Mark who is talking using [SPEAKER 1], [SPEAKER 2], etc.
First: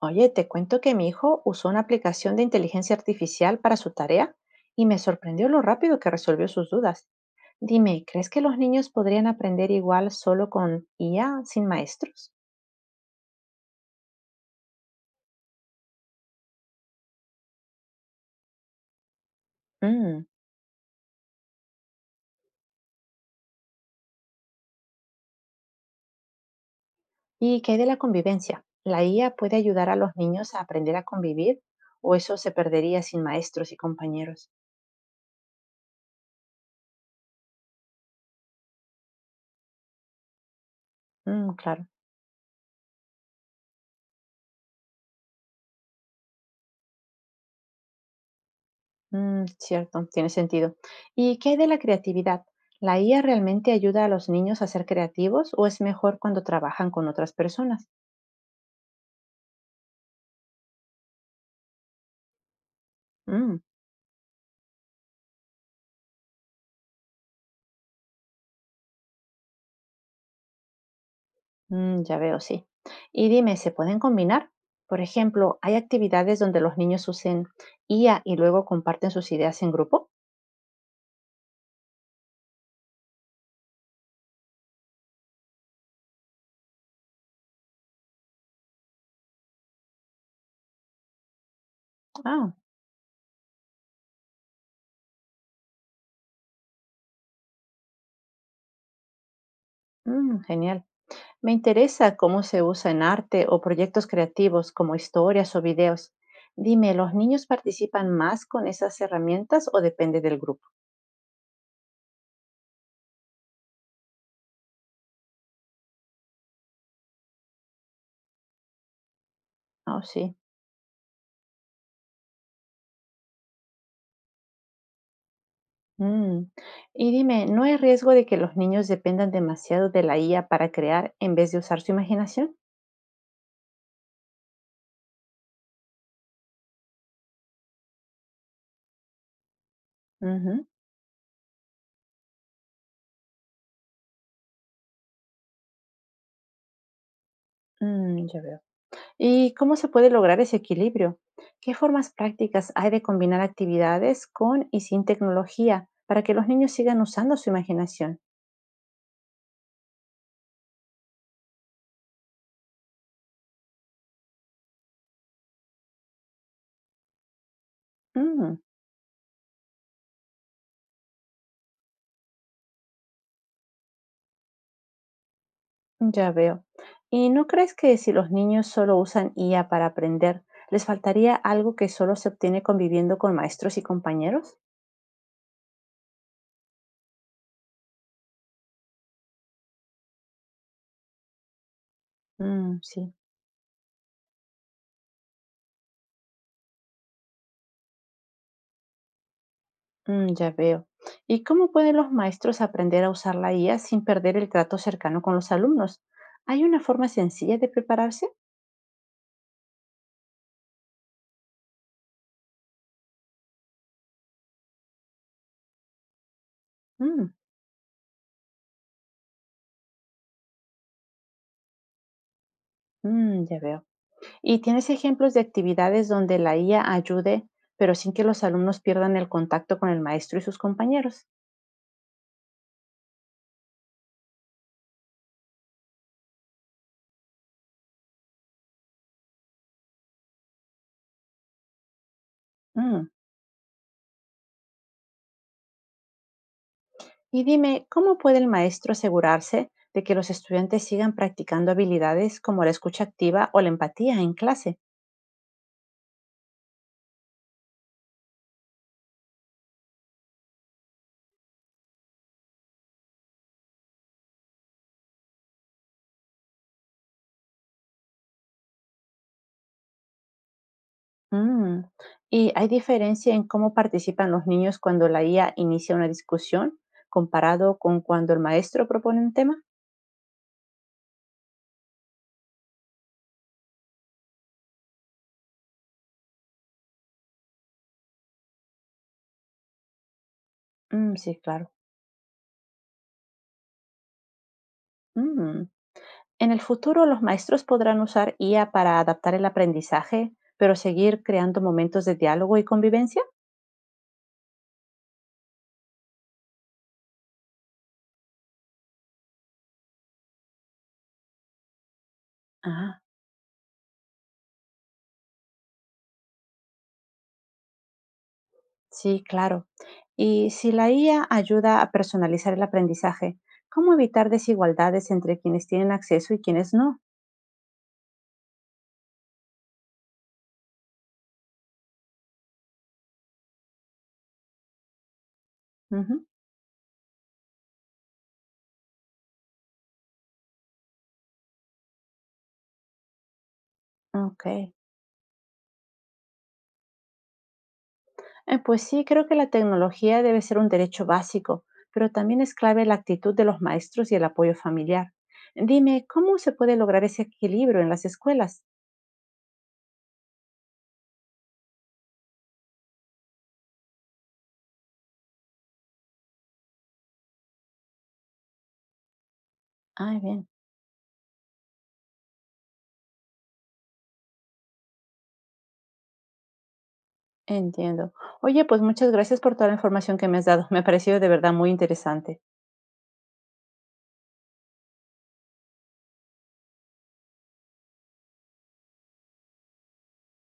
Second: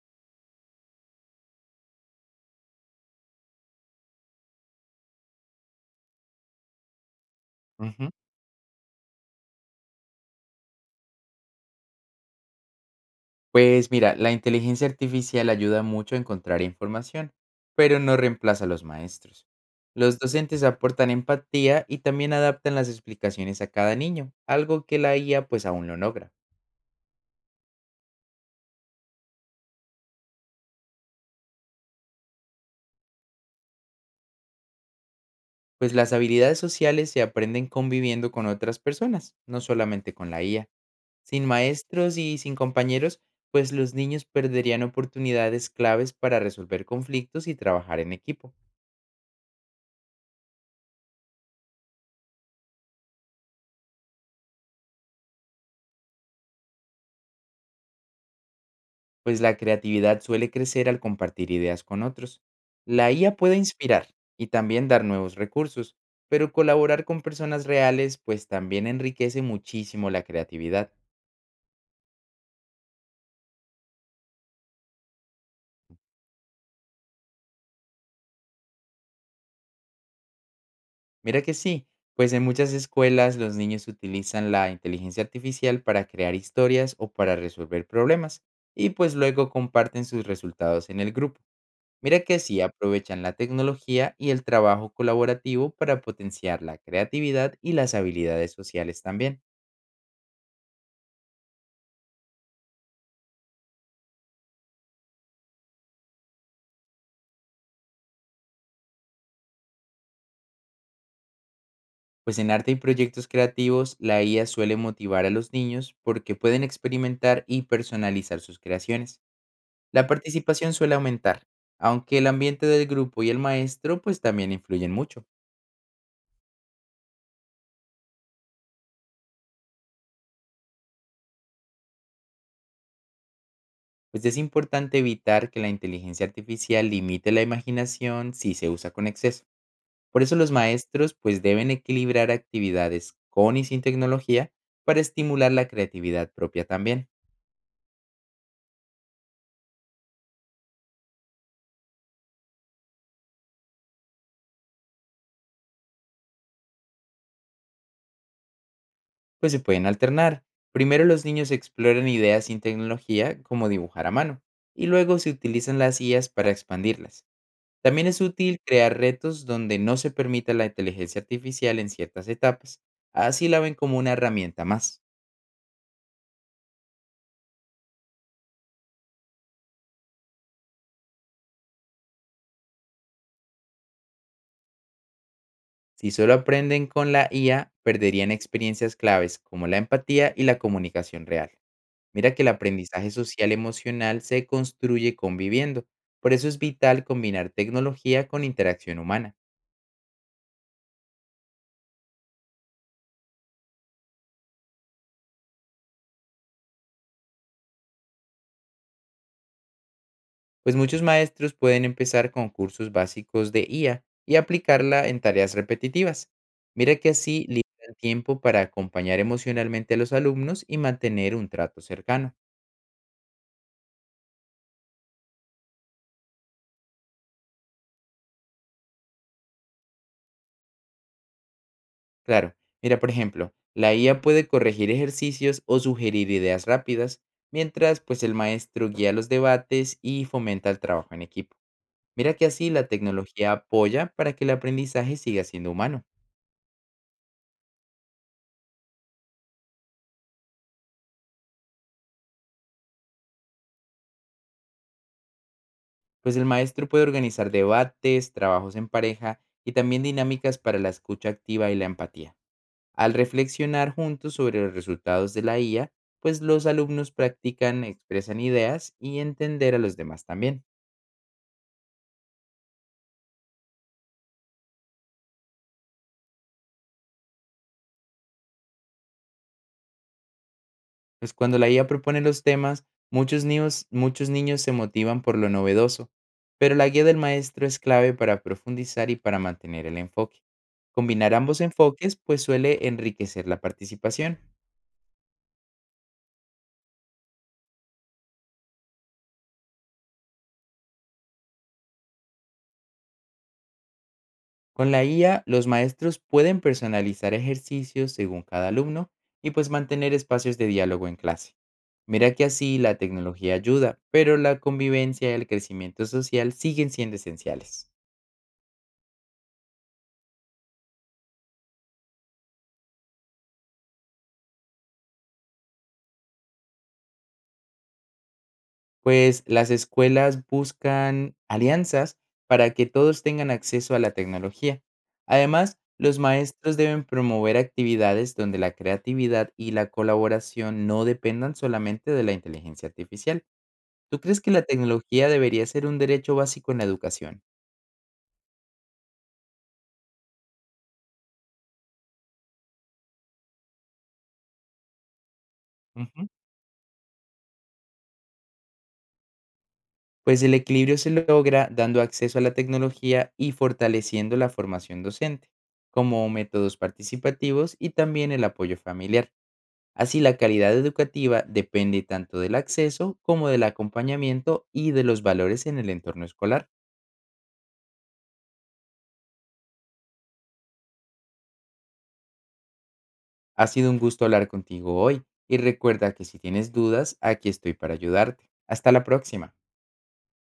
[SPEAKER 1] Oye, te cuento que mi hijo usó una aplicación de inteligencia artificial para su tarea y me sorprendió lo rápido que resolvió sus dudas. Dime,
[SPEAKER 2] Ujú.
[SPEAKER 1] ¿crees que los niños podrían aprender igual solo con IA sin maestros?
[SPEAKER 2] Pues mira, la inteligencia artificial ayuda mucho a encontrar información, pero no reemplaza a los maestros. Los
[SPEAKER 1] Mm.
[SPEAKER 2] docentes aportan empatía y también adaptan las explicaciones a cada niño, algo que la IA pues aún no logra.
[SPEAKER 1] ¿Y qué hay de la convivencia? ¿La IA puede ayudar a los niños a aprender a convivir o eso se perdería sin maestros y compañeros?
[SPEAKER 2] Pues las habilidades sociales se aprenden conviviendo con otras personas, no solamente con la IA. Sin
[SPEAKER 1] Mm, claro.
[SPEAKER 2] maestros y sin compañeros, pues los niños perderían oportunidades claves para resolver conflictos y trabajar en equipo.
[SPEAKER 1] Mm, cierto, tiene sentido. ¿Y qué hay de la creatividad? ¿La IA realmente ayuda a los niños a ser creativos o es mejor cuando trabajan con otras personas?
[SPEAKER 2] Pues la creatividad suele crecer al compartir ideas con otros. La IA puede
[SPEAKER 1] Mm,
[SPEAKER 2] inspirar y también dar nuevos recursos, pero colaborar con personas reales pues también enriquece muchísimo la creatividad.
[SPEAKER 1] mm, ya veo, sí. Y dime, ¿se pueden combinar? Por ejemplo, ¿hay actividades donde los niños usen IA y luego comparten sus ideas en grupo?
[SPEAKER 2] Mira que sí, pues en muchas escuelas los niños utilizan la inteligencia artificial para crear historias o para resolver problemas y pues luego comparten sus resultados en el grupo. Mira que
[SPEAKER 1] Ah,
[SPEAKER 2] sí aprovechan la tecnología y el trabajo colaborativo para potenciar la creatividad y las habilidades sociales también.
[SPEAKER 1] mm, genial. Me interesa cómo se usa en arte o proyectos creativos como historias o videos. Dime, ¿los niños participan más con esas herramientas o depende del grupo?
[SPEAKER 2] Pues en arte y proyectos creativos, la IA suele motivar a los niños porque pueden experimentar y personalizar sus creaciones.
[SPEAKER 1] Ah,
[SPEAKER 2] La
[SPEAKER 1] sí.
[SPEAKER 2] participación suele aumentar, aunque el ambiente del grupo y el maestro pues también influyen mucho.
[SPEAKER 1] Mm. Y dime, ¿no hay riesgo de que los niños dependan demasiado de la IA para crear en vez de usar su imaginación?
[SPEAKER 2] Pues es importante evitar que la inteligencia artificial limite la imaginación si se usa con exceso. Por eso los
[SPEAKER 1] Ujú.
[SPEAKER 2] maestros pues deben equilibrar actividades con y sin tecnología para estimular la creatividad propia también.
[SPEAKER 1] Mm, ya veo. ¿Y cómo se puede lograr ese equilibrio? ¿Qué formas prácticas hay de combinar actividades con y sin tecnología para que los niños sigan usando su imaginación?
[SPEAKER 2] Pues se pueden alternar. Primero los niños exploran ideas sin tecnología, como dibujar a mano, y luego se utilizan las IAs para expandirlas. También es útil
[SPEAKER 1] Mm,
[SPEAKER 2] crear retos donde no se permita la inteligencia artificial en ciertas etapas. Así la ven como una herramienta más.
[SPEAKER 1] ya veo. ¿Y no crees que si los niños solo usan IA para aprender, les faltaría algo que solo se obtiene conviviendo con maestros y compañeros?
[SPEAKER 2] Si solo aprenden con la IA, perderían experiencias claves como la empatía y la comunicación real. Mira que el
[SPEAKER 1] Mm,
[SPEAKER 2] aprendizaje
[SPEAKER 1] sí.
[SPEAKER 2] social emocional se construye conviviendo. Por eso es vital combinar tecnología con interacción humana.
[SPEAKER 1] Mm, ya veo. ¿Y cómo pueden los maestros aprender a usar la IA sin perder el trato cercano con los alumnos? ¿Hay una forma sencilla de prepararse?
[SPEAKER 2] Pues muchos maestros pueden empezar con cursos básicos de IA y aplicarla en tareas repetitivas. Mira que
[SPEAKER 1] Mm,
[SPEAKER 2] así liberan tiempo para acompañar emocionalmente a los alumnos y mantener un trato cercano.
[SPEAKER 1] mm, ya veo. ¿Y tienes ejemplos de actividades donde la IA ayude, pero sin que los alumnos pierdan el contacto con el maestro y sus compañeros?
[SPEAKER 2] Claro, mira, por ejemplo, la IA puede corregir ejercicios o sugerir ideas rápidas, mientras pues el maestro guía los debates y fomenta el trabajo en equipo. Mira que así la
[SPEAKER 1] Mm.
[SPEAKER 2] tecnología apoya para que el aprendizaje siga siendo humano.
[SPEAKER 1] Y dime, ¿cómo puede el maestro asegurarse de que los estudiantes sigan practicando habilidades como la escucha activa o la empatía en clase?
[SPEAKER 2] Pues el maestro puede organizar debates, trabajos en pareja y también dinámicas para la escucha activa y la empatía. Al reflexionar juntos sobre los resultados de la IA, pues los alumnos practican, expresan ideas y entender a los demás también.
[SPEAKER 1] Mm. ¿Y hay diferencia en cómo participan los niños cuando la IA inicia una discusión comparado con cuando el maestro propone un tema?
[SPEAKER 2] Pues cuando la IA propone los temas, muchos niños se motivan por lo novedoso, pero la guía del maestro es clave para profundizar y para mantener el enfoque.
[SPEAKER 1] Mm,
[SPEAKER 2] Combinar
[SPEAKER 1] sí,
[SPEAKER 2] ambos
[SPEAKER 1] claro.
[SPEAKER 2] enfoques pues suele enriquecer la participación.
[SPEAKER 1] Mm. En el futuro, los maestros podrán usar IA para adaptar el aprendizaje, pero seguir creando momentos de diálogo y convivencia.
[SPEAKER 2] Con la IA, los maestros pueden personalizar ejercicios según cada alumno y pues mantener espacios de diálogo en clase. Mira que así la
[SPEAKER 1] Ah,
[SPEAKER 2] tecnología ayuda, pero la convivencia y el crecimiento social siguen siendo esenciales.
[SPEAKER 1] sí, claro. Y si la IA ayuda a personalizar el aprendizaje, ¿cómo evitar desigualdades entre quienes tienen acceso y quienes no?
[SPEAKER 2] Pues las escuelas buscan alianzas para que todos tengan acceso a la tecnología. Además, los
[SPEAKER 1] Ujú.
[SPEAKER 2] maestros deben promover actividades donde la creatividad y la colaboración no dependan solamente de la inteligencia artificial. ¿Tú crees
[SPEAKER 1] Ok.
[SPEAKER 2] que la tecnología debería ser un derecho básico en la educación?
[SPEAKER 1] Pues sí, creo que la tecnología debe ser un derecho básico, pero también es clave la actitud de los maestros y el apoyo familiar. Dime,
[SPEAKER 2] Ujú.
[SPEAKER 1] ¿cómo se puede lograr ese equilibrio en las escuelas?
[SPEAKER 2] Pues el equilibrio se logra dando acceso a la tecnología y fortaleciendo la formación docente, como métodos participativos y también el apoyo familiar.
[SPEAKER 1] Ah,
[SPEAKER 2] Así la
[SPEAKER 1] bien,
[SPEAKER 2] calidad educativa depende tanto del acceso como del acompañamiento y de los valores en el entorno escolar.
[SPEAKER 1] entiendo. Oye, pues muchas gracias por toda la información que me has dado. Me ha parecido de verdad muy interesante.
[SPEAKER 2] Ha sido un gusto hablar contigo hoy y recuerda que si tienes dudas, aquí estoy para ayudarte. Hasta la próxima.